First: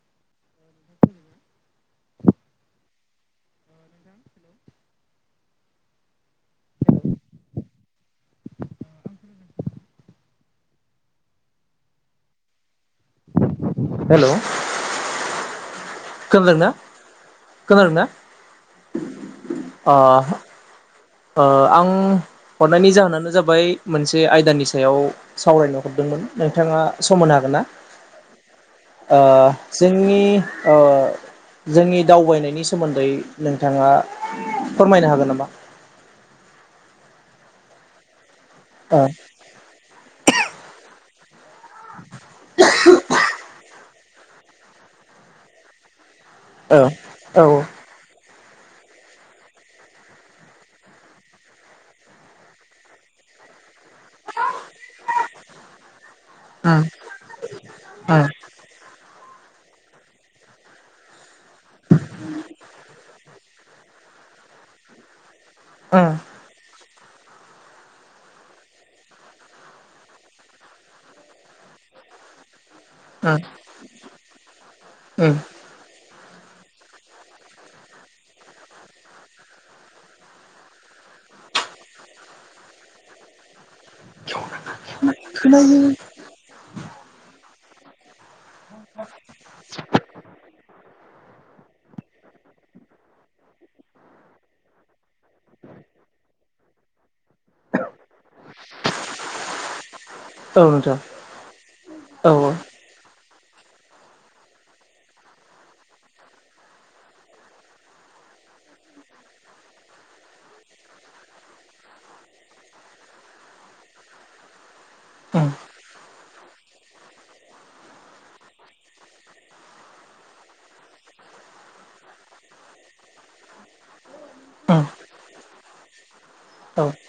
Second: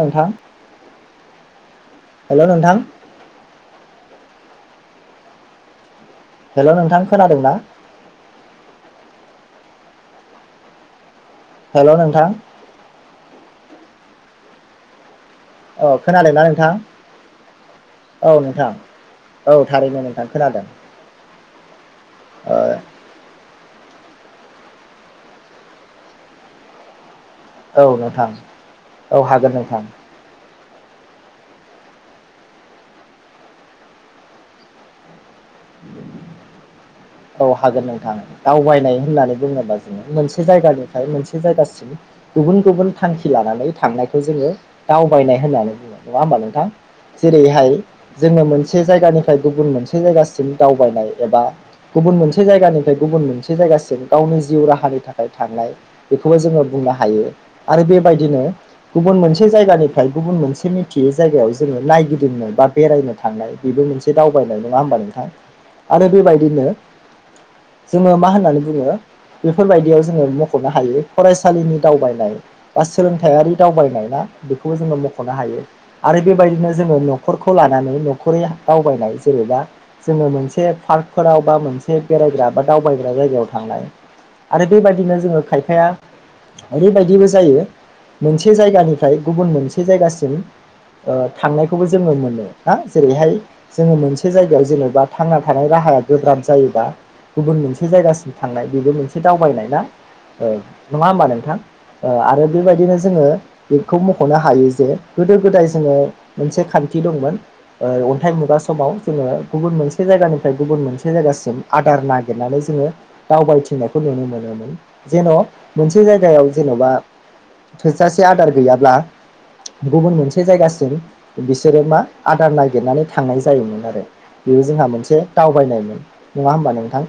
नोंथां। हेलौ नोंथां। हेलौ नोंथां खोनादों ना? हेलौ नोंथां हेलौ अ खोनादोंना नोंथां? खोनादोंना औ नोंथां औ ओ थारैनो नोंथां खोनादों ओ आं ओ हरनायनि जाहोनानो जाबा मोनसे आयदानि सायाव सावरायनो हरदोंमोन नोंथाङा सम होनो हागोन ना औ नोंथां ओ औ हागोन नोंथां जोंनि ओ जोंनि दावबायनायनि सोमोन्दै नोंथाङा फोरमायनो हागोन नामा? औ हागोन नोंथाङा दावबायनाय ओ होननानै बुङोबा जोङो मोनसे जायगानिफ्राय मोनसे जायगासिम गुबुन गुबुन थांखि लानानै थांनायखौ जोङो दावबायनाय होननानै बुङो। नङा होमबा नोंथां औ औ औ जेरैहाय जोङो मोनसे जायगानिफ्राय गुबुन मोनसे जायगासिम दावबायनाय एबा गुबुन मोनसे जायगानिफ्राय गुबुन मोनसे जायगा सिम गावनि जिउ राहानि थाखाय थांनाय बेखौबो जोङो बुंनो हायो आरो बेबायदिनो गुबुन मोनसे जायगानिफ्राय गुबुन मोनसे मिथियै जायगायाव जोङो नायगिदिंनाय बा बेरायनो थांनाय बेबो मोनसे दावबायनाय नङा होमबा नोंथां आरो बेबायदिनो जोङो मा होननानै बुङो बेफोरबायदियाव जोङो मख'नो हायो फरायसालिनि दावबायनाय बा सोलोंथायाइारि दावबायनाय ना बेखौबो जोङो उम मख'नो उम हायो आरो बेबायदिनो जोङो न'खरखौ लानानै न'खरै दावबायनाय जेनेबा जोङो मोनसे पार्कफोराव बा मोनसे बेरायग्रा बा दावबायग्रा जायगायाव थांनाय आरो बेबायदिनो जोङो खायफाया ओरैबायदिबो जायो मोनसे जायगानिफ्राय गुबुन मोनसे जायगासिम ओ थांनायखौबो जोङो मोनो ना जेरैहाय जोङो मोनसे जायगायाव जेनेबा थांना थानाय राहा गोब्राब जायोबा गुबुन मोनसे जायगासिम थांनाय बेबो मोनसे दावबायनाय ना औ नङा होमबा नोंथां ओ औ आरो बेबायदिनो जोङो बेखौ मख'नो हायो जे गोदो गोदाय जोङो मोनसे खान्थि दंमोन ओ अन्थाइ मुगा समाव जोङो गुबुन मोनसे जायगानिफ्राय गुबुन मोनसे जायगासिम आदार नागिरनानै जोङो दावबायथिंनायखौ नुनो मोनोमोन जेन' उम मोनसे जायगायाव जेन'बा थोजासे आदार गैयाब्ला गुबुन मोनसे जायगासिम बिसोरो मा आदार नागिरनानै थांनाय जायोमोन आरो बेबो उम जोंहा मोनसे दावबायनायमोन नङा होमबा औ नोंथां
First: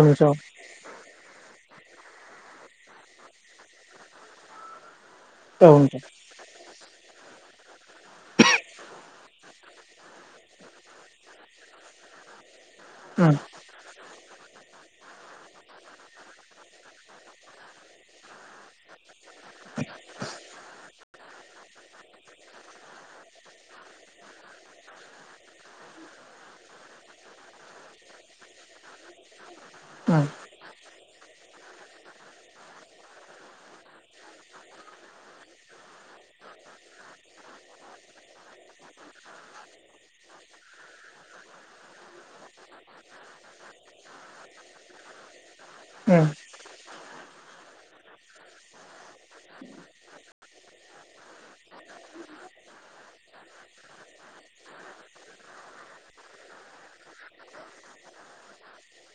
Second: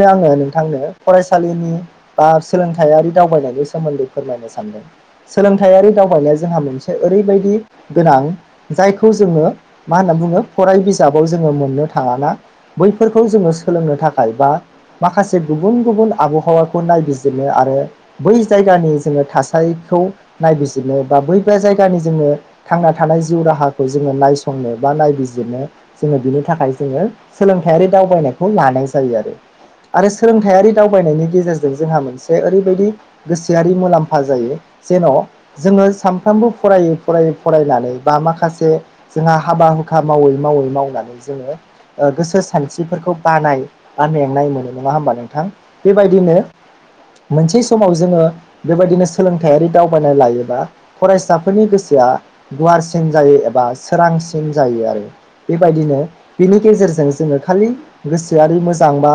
नोंथां औ नोंथां आङो नोंथांनो फरायसालिनि बा सोलोंथाइयारि दावबायनायनि सोमोन्दै फोरमायनो सानदों उम सोलोंथाइयारि दावबायनाया जोंहा मोनसे ओरैबाय दि गोनां जायखौ जोङो मा होनना बुङो फराय बिजाबाव जोङो मोननो थाङा ना बै फोरखौ उम जोङो सोलोंनो थाखाय बा माखासे गुबुन गुबुन आबहावाखौ नायबिजिरनो आरो बै जायगानि जोङो थासारिखौ नायबिजिरनो बा बैबा जायगानि जोङो थांना थानाय जिउ राहाखौ जोङो नायसंनो बा नायबिजिरनो जोङो बिनि थाखाय जोङो सोलों थाइयारि दावबायनायखौ लानाय जायो आरो आरो सोलोंथाइयारि दावबायनायनि गेजेरजों जोंहा मोनसे ओरैबायदि गोसोआरि मुलाम्फा जायो जेन' जोङो सानफ्रामबो फरायै फरायै फरायनानै बा माखासे जोंहा हाबा हुखा मावै मावै मावनानै जोङो गोसो सानस्रिफोरखौ बानाय बा मेंनाय मोनो नङा होमबा नोंथां बेबायदिनो मोनसे समाव जोङो बेबायदिनो सोलोंथाइयारि दावबायनाय लायोबा फरायसाफोरनि गोसो आ गुवारसिन जायो एबा सोरांसिन जायो आरो बेबायदिनो बेनि गेजे रजों जोङो खालि गोसोआरि मोजां बा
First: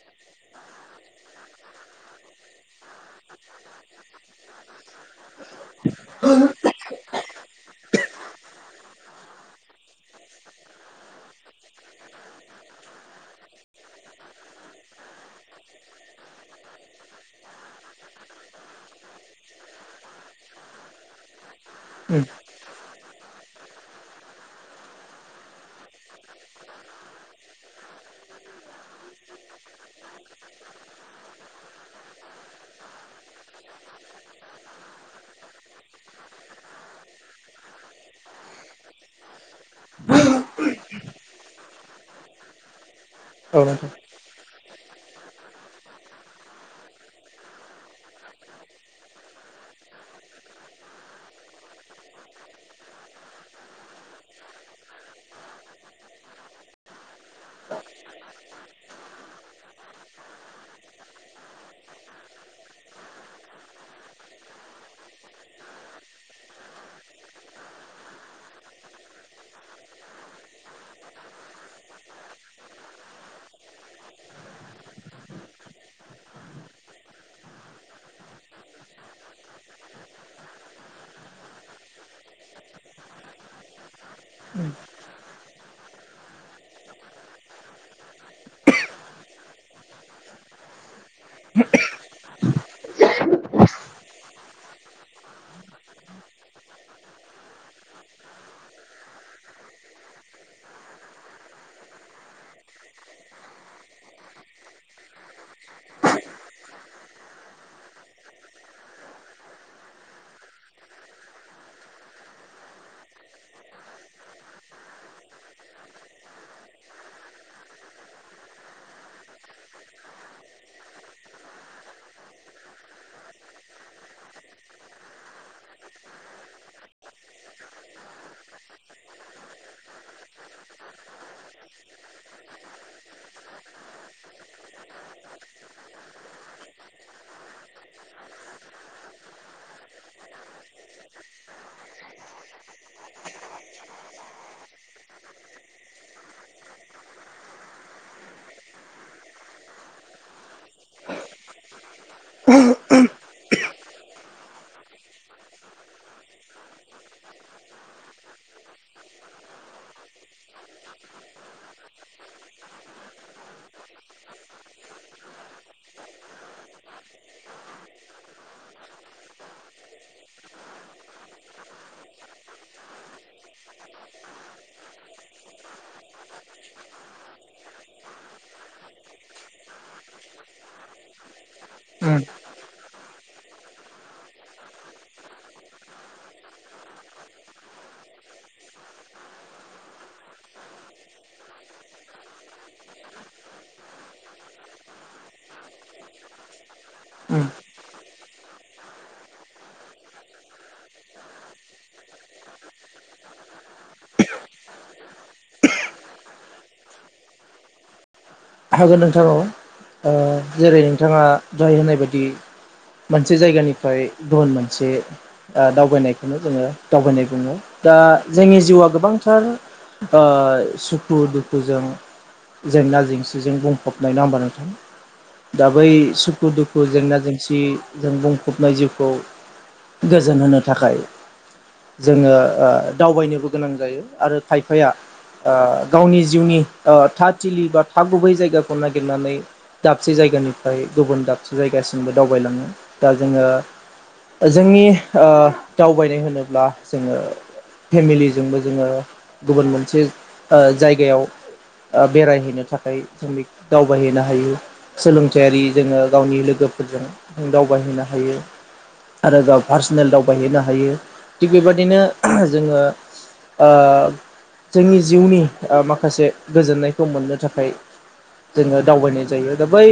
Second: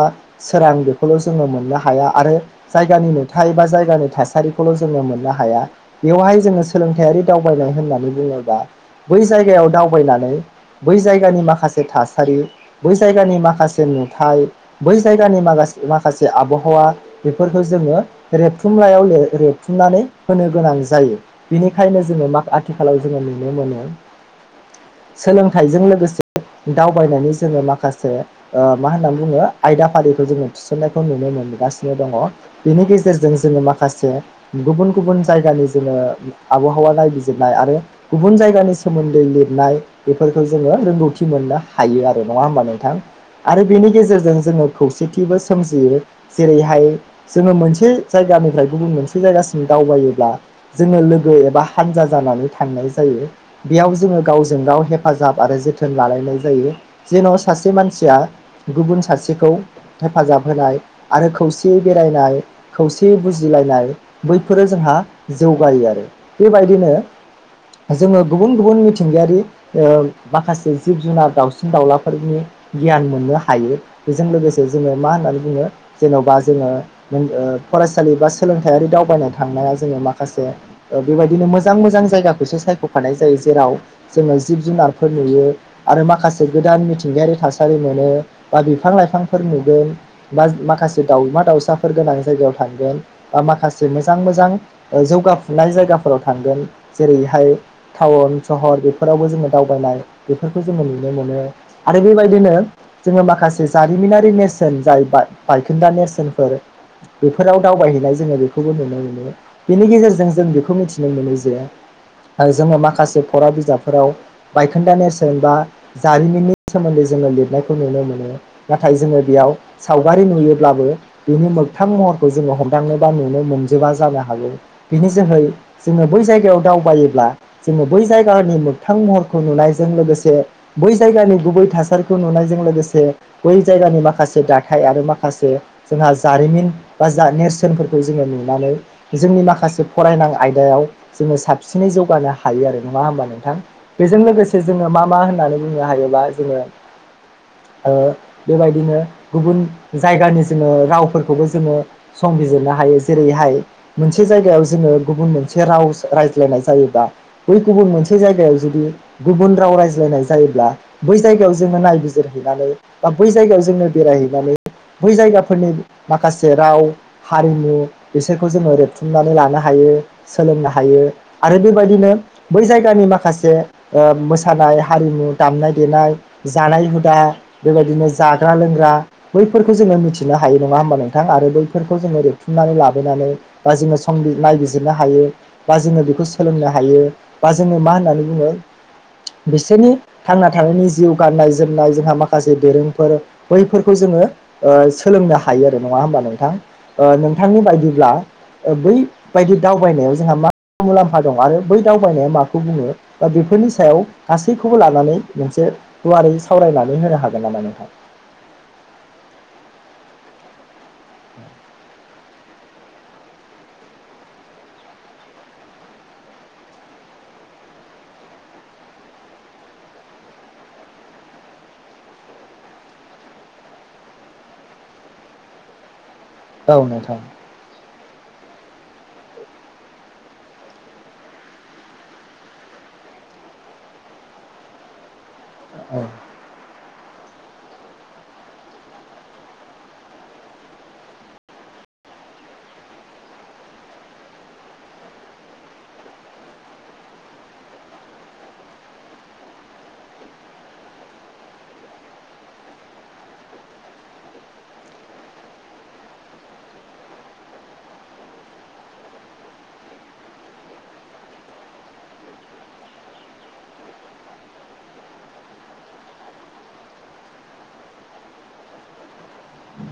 सोरां बेखौल' जोङो मोननो हाया आरो जायगानि नु थाय बा जायगानि थासारिखौल' जोङो मोननो हाया बेवहाय जोङो सोलोंथारि दावबायनाय होननानै बुङोबा बै जायगायाव दावबायनानै बै जायगानि माखासे थासारि बै जायगानि माखासे नुथाय बै जायगानि मा-माखासे आबहावा बेफोरखौ जोङो रेबथुमलायाव रेबथुमनानै होनो गोनां जायो बिनिखायनो जोङो मा आथिखालाव जोङो मोन सोलोंथाइजों लोगोसे दावबायनानै जोङो माखासे मा होनना बुङो आयदा फारिखौ जोङो थिसननायखौ नुनो मोनगासिनो दङ बेनि गेजेराव गेजेरजों जोङो माखासे गुबुन गुबुन जायगानि जोङो आबहावा नायबिजिरनाय आरो गुबुन जायगानि सोमोन्दै लिरनाय बेफोरखौ जोङो रोंगौथि मोननो हायो आरो नङा होमबानो उम आरो औ बेनि नोंथां गेजेरजों जोङो खौसेथिबो सजियो जेरैहाय जोङो मोनसे जायगानिफ्राय गुबुन मोनसे जायगासिम दावबायोब्ला जोङो लोगो एबा हानजा जानानै थांनाय जायो बेयाव जोङो गावजों गाव हेफाजाब आरो जोथोन लालायनाय जायो जेन सासे मानसिया गुबुन सासेखौ हेफाजाब होनाय आरो खौसेयै बेरायनाय खौसेै बुजिलायनाय बैफोरो जोंहा जौगायो आरो बेबायदिनो जोङो गुबुन गुबुन मिथिंगायारि माखासे जिब जुनार दाउसिन दाउलाफोर फोरनि गियान मोननो हायो बेजों लोगोसे जोङो मा होननानै बुङो जेन'बा जोङो फरायसालि बा सोलोंथायारि दावबायनो थांनाया जोङो माखासे बेबायदिनो मोजां मोजां जायगाखौसो सायख'फानाय जायो जेराव जोङो जिब जुनारफोर नुयो आरो माखासे गोदान मि थिंगायारि थासारि मोनो बा बिफां लाइफांफोर नुगोन बा माखासे दाउमा दाउसाफोर गोनां जायगायाव थांगोन बा माखासे मोजां मोजां जौगाफुनाय जायगाफोराव थांगोन जेरैहाय टाउन सहर बेफोरावबो जोङो दावबायनाय बेफोरखौ जोङो नुनो मोनो आरो बेबायदिनो जोङो माखासे जारिमिनारि नेरसोन जाय बायखोन्दा नेरसोनफोर बेफोराव दावबायहैनाय जोङो बेखौबो नुनो मोनो बेनि गेजेरजों जों बेखौ मिथिनो मोनो जे जोङो माखासे फरा बिजाबफोराव बायखोन्दा नेरसोन बा जारिमिननि सोमोन्दै जोङो लिरनायखौ नुनो मोनो नाथाय जोङो बेयाव सावगारि नुयोब्लाबो बिनि मोगथां महरखौ जोङो हमदांनो बा नुनो मोनजोबा जानो हागौ बिनि जोहै जोङो बै जायगायाव दावबायोब्ला जोङो बै जायगानि मोगथां महरखौ नुनायजों लोगोसे बै जायगानि गुबै थासारिखौ नुनायजों लोगोसे बै जायगानि माखासे दाथाय आरो माखासे जोंहा जारिमिन बा नेरसोनफोरखौ जोङो नुनानै जोंनि माखासे फरायनां आयदायाव जोङो साबसिनै जौगानो हायो आरो नङा होनोमबा नोंथां बेजों लोगोसे जोङो मा मा होननानै बुंनो हायोबा जोङो ओ बेबायदिनो गुबुन जायगानि जोङो रावफोरखौबो जोङो समबििरनो हायो जेरैहाय मोनसे जायगायाव जोङो गुबुन मोनसे राव रायज्लायनाय जायोब्लाा बै गुबुन मोनसे जायगायाव जुदि गुबुन राव रायज्लायनाय जायोब्ला बै जायगायाव जोङो नायबिजिरहैनानै बा बै जायगायाव जोङो बेरायहैनानै बै जायगाफोरनि माखासे राव हारिमु बिसोरखौ जोङो रेबथुमनानै लानो हायो सोलोंनो हायो आरो बेबायदिनो बै जायगानि माखासे मोसानाय हारिमु दामनाय देनाय जानाय हुदा बेबायदिनो जाग्रा लोंग्रा बैफोरखौ जोङो मिथिनो हायो नङा होमबा नोंथां आरो बैफोरखौ जोङो उम रेबथुमनानै लाब नानै बा जोङो संबि नायबिजिरनो हायो बा जोङो बेखौ सोलोंनो हायो बा जोङो मा होननानै बुङो बिसोरनि थांना थानायनि जिउ गाननाय जोमनाय जोंहा माखासे दोरोंफोर बैफोरखौ जोङो ओ सोलोंनो हा हायो आरो नङा होमबा नोंथां उम नोंथांनि बायदिब्ला ओ बैबायदि दावबायनायाव जोंहा मा मुलाम्फा दं आरो बै दावबायनाया माखौ बुङो बा बेफोरनि सायाव गासैखौबो लानानै मोनसे गुवारै सावरायनानै होनो हागोन नामा नोंथां? हागोन नोंथां औ ओ जेरै- नोंथाङा दहाय होननाय बायदि मोनसे जायगानिफ्राय गुबुन मोनसे ओ दावबायनायखौनो जोङो दावबायनाय बुङो दा जोंनि जिउआ गोबांथार ओ सुखु दुखुजों जेंना जेंसि जों बुंफबनाय नङा नोंथां दा बै सु खु औ दुखु नोंथां जेंना जेंसिजों बुंफबनाय जिउ खौ गोजोन होनो थाखाय। जोङो ओ दावबायनोबो गोनां जायो आरो खायफाया ओ औ गावनि जिउनि ओ थथिलि बा था गुबै जायगाखौ नागिरनानै दाबसे जायगानिफ्राय गुबुन दाबसे जायगासिमबो दावबायलाङो दा जोङो जोंनि ओ दावबायनाय होनोब्ला जोङो फेमिलिजोंबो जोङो गुबुन मोनसे ओ जायगायाव ओ बेरायहैनो था खाय जों दावबायहैनो हायो सोलोंथायारि जोङो गावनि लोगोफोरजों जों दावबाय हैनो हायो आरो गाव पार्सनेल दावबायहैनो हायो थिग बेबायदिनो जोङो ओ जोंनि जिउनि ओ माखासे गोजोननायखौ मोननो थाखाय जोङो दावबायनाय जायो दा बै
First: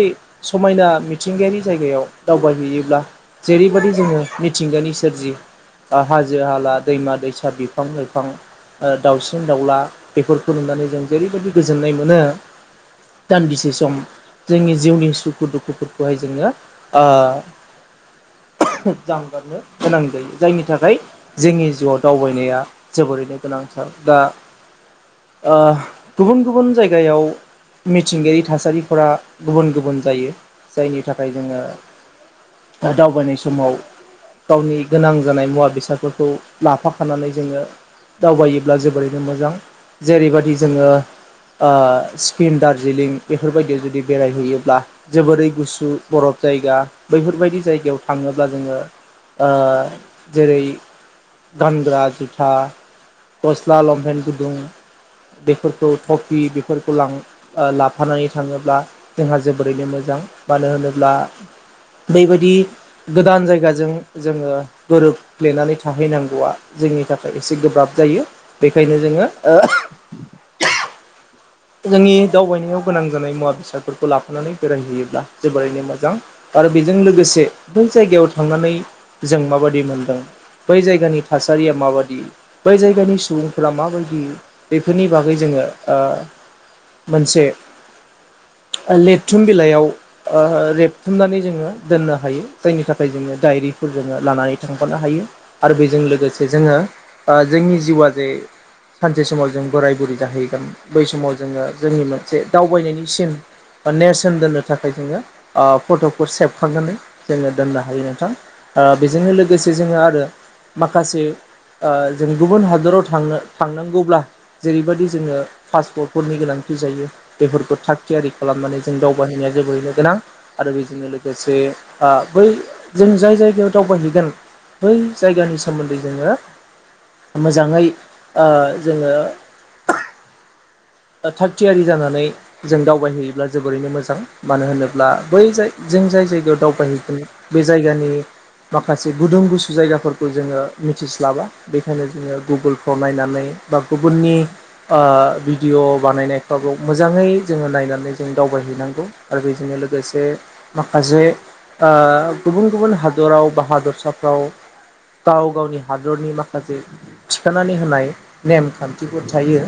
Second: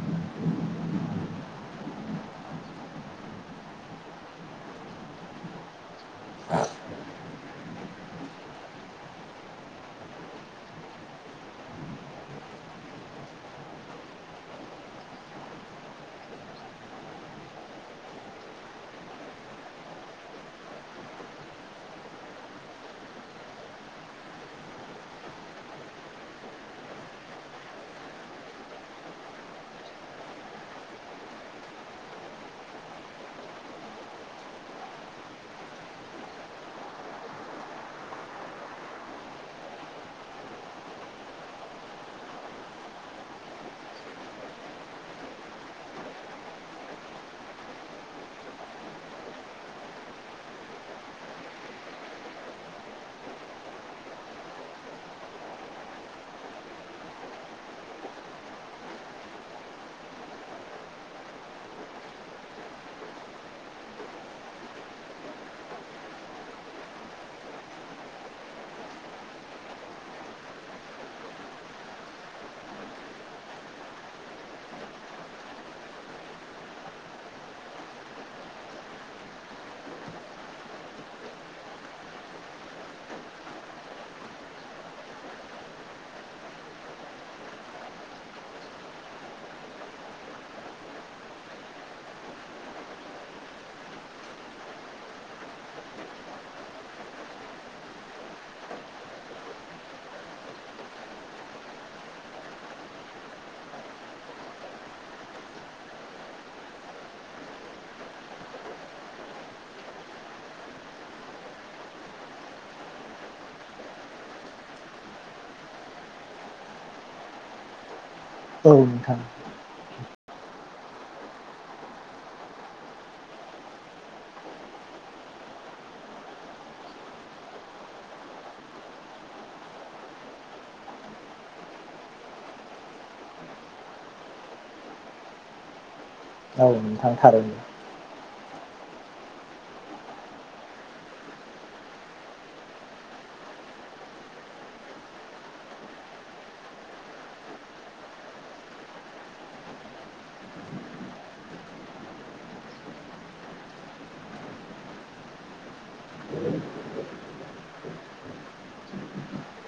समायना मिथिंगायारि जायगायाव दावबायहैयोब्ला जेरैबायदि जोङो मिथिंगानि सोरजि ओ हाजो हाला दैमा दैसा बिफां लाइफां ओ दाउसिन दाउला बेफोरखौ नुनानै जों जेरैबायदि गोजोननाय मोनो दान्दिसे सम जोंनि जिउनि सुखु दुखुफोरखौहाय जोङो ओ [unintelligible] जांगारनो गोनां जायो जायनि थाखाय जोंनि जिउआव दावबायनाया जोबोरैनो गोनां थार दा ओ गुबुन गुबुन जायगायाव मिथिंगायारि थासारिफोरा गुबुन गुबुन जायो जायनि थाखाय जोङो दा दावबायनाय समाव गावनि गोनां जानाय मुवा बेसादफोरखौ लाफाखानानै जोङो दावबायोब्ला जोबोरैनो मोजां जेरैबादि जोङो ओ सि किम दार्जिलिं बेफोरबायदियाव जुदि बेरायहैयोब्ला जोबोरै गुसु बरफ जायगा बैफोर बायदि जायगायाव थाङोब्ला जोङो ओ जेरै- गानग्रा जुथा गस्ला लंफेन गुदुं बेफोरखौ टफि बेफोरखौ लां ओ लाफानानै थाङोब्ला जोंहा जोबोरैनो मोजां मानो होनोब्ला बैबायदि गोदान जायगाजों जोङो गोरोबफ्लेनानै थाहैनांगौआ जोंनि थाखाय एसे गोब्राब जायो बेखायनो जोङो [unintelligible] जोंनि दावबायनायाव गोनां जानाय मुवा बेसादफोरखौ लाफानानै बेरायहैयोब्ला जोबोरैनो मोजां आरो बेजों लोगोसे बै जायगायाव थांनानै जों माबायदि मोनदों बै जायगानि थासारिया माबाददि बै जायगानि सुबुंफोरा माबायदि बेफोरनि बागै जों जो मोनसे [inaudible] लबथुम बिलाइयाव रेबथुमनानै जोङो दोननो हायो जायनि थाखाय जोङो दायरि फोर जोङो लानानै थांफानो हायो आरो बेजों लोगोसे जोङो जोंनि जिउआ जे सानसे समाव जों बोराय बुरै जाहैगोन बै समाव जोङो जोंनि मोनसे दावबायनायनि सिन नेरसोन दोननो थाखाय जोङो फट'खौ सेबखांनानै जोङो दोननो हायो नोंथां। बेजोंनो लोगोसे जोङो आरो माखासे ओ जों गुबुन हादराव थांनो थांनांगौब्ला जेरैबायदि जोङो पासपर्ट फोरनि गोनांथि जायो बेफोरखौ थाग थियारि औ खालामनानै जों नोंथां दावबायाहैनाया जोबोरैनो गोनां। आरो बेजोंनो लोगोसे बै जों जाय जायगायाव दावबायहैगोन बै जायगानि सोमोन्दै जोङो मोजाङै जोंङो [inaudible] थागथियारि जानानै जों दावबायहैयोब्ला जोबोरैनो मोजां मानो होनोब्ला बै जाय जों जाय जायगायाव औ नोंथां दावबायहैगोन बे थारैनो जायगानि माखासे गुदुं गुसु जायगाफोरखौ जोङो मिथिस्लाबा बेखायनो जोङो गुगोलफ्राव नायनानै बा गुबुननि ओ बि भिडिअ' बानायनायफ्राबो मोजांङै जोंङो नायनानै जों दावबायहैनांगौ आरो बेजोंनो लोगोसे माखासे ओ गुबुन गुबुन हादराव बा हादरसाफ्राव गाव गावनि हादरनि माखासे थिखानानै होनाय नेमखान्थिफोर थायो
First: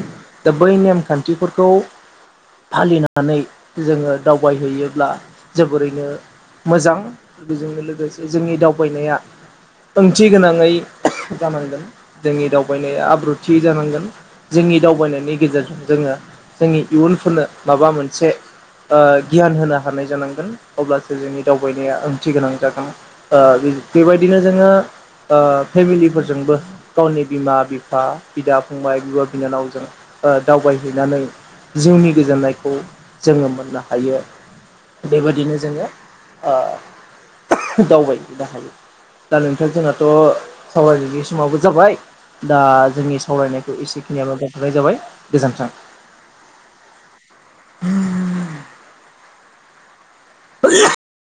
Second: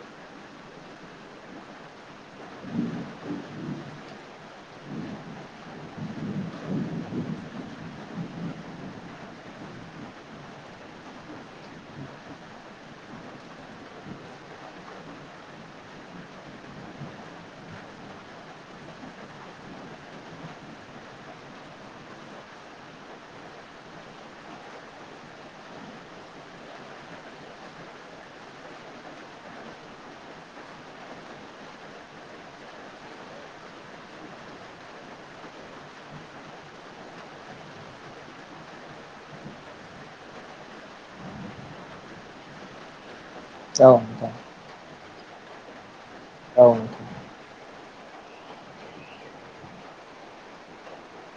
दा बै नेमखान्थिफोरखौ। फालिनानै जोंङो दावबायहैयोब्ला जोबोरैनो मोजां बेजोंनो लोगोसे जोंनि दावबायनाया ओंथि गोनाङै जानांगोन जोंनि दावबायनाया आब्रुथि जानांगोन जोंनि जोंनि दावबायनायनि गेजेरजों जोंङो जोंनि इयुनफोरनो माबा मोनसे ओ गियान होनो हानाय जानांगोन अब्लासो जोंनि दावबायनाया ओंथि गोनां जागोन । बेबायदिनो जोंङो ओ फेमिलिफोरजोंबो गावनि बिमा-बिफा बिदा-फंबाय बिब'-बिनानावजों ओ दावबायहैनानै जिउनि गोजोननायखौ जोंङो मोननो हायो। बेबायदिनो जोंङो दावबायनो हायो। दा नोंथां जोंनाथ' सावरायनाय समावबो जाबाय दा जोंनि सावरायनायखौ औ नोंथां एसेखिनियाबो दोनथ'नाय जाबाय गोजोन्थों। औ। [inaudible] [unintelligible]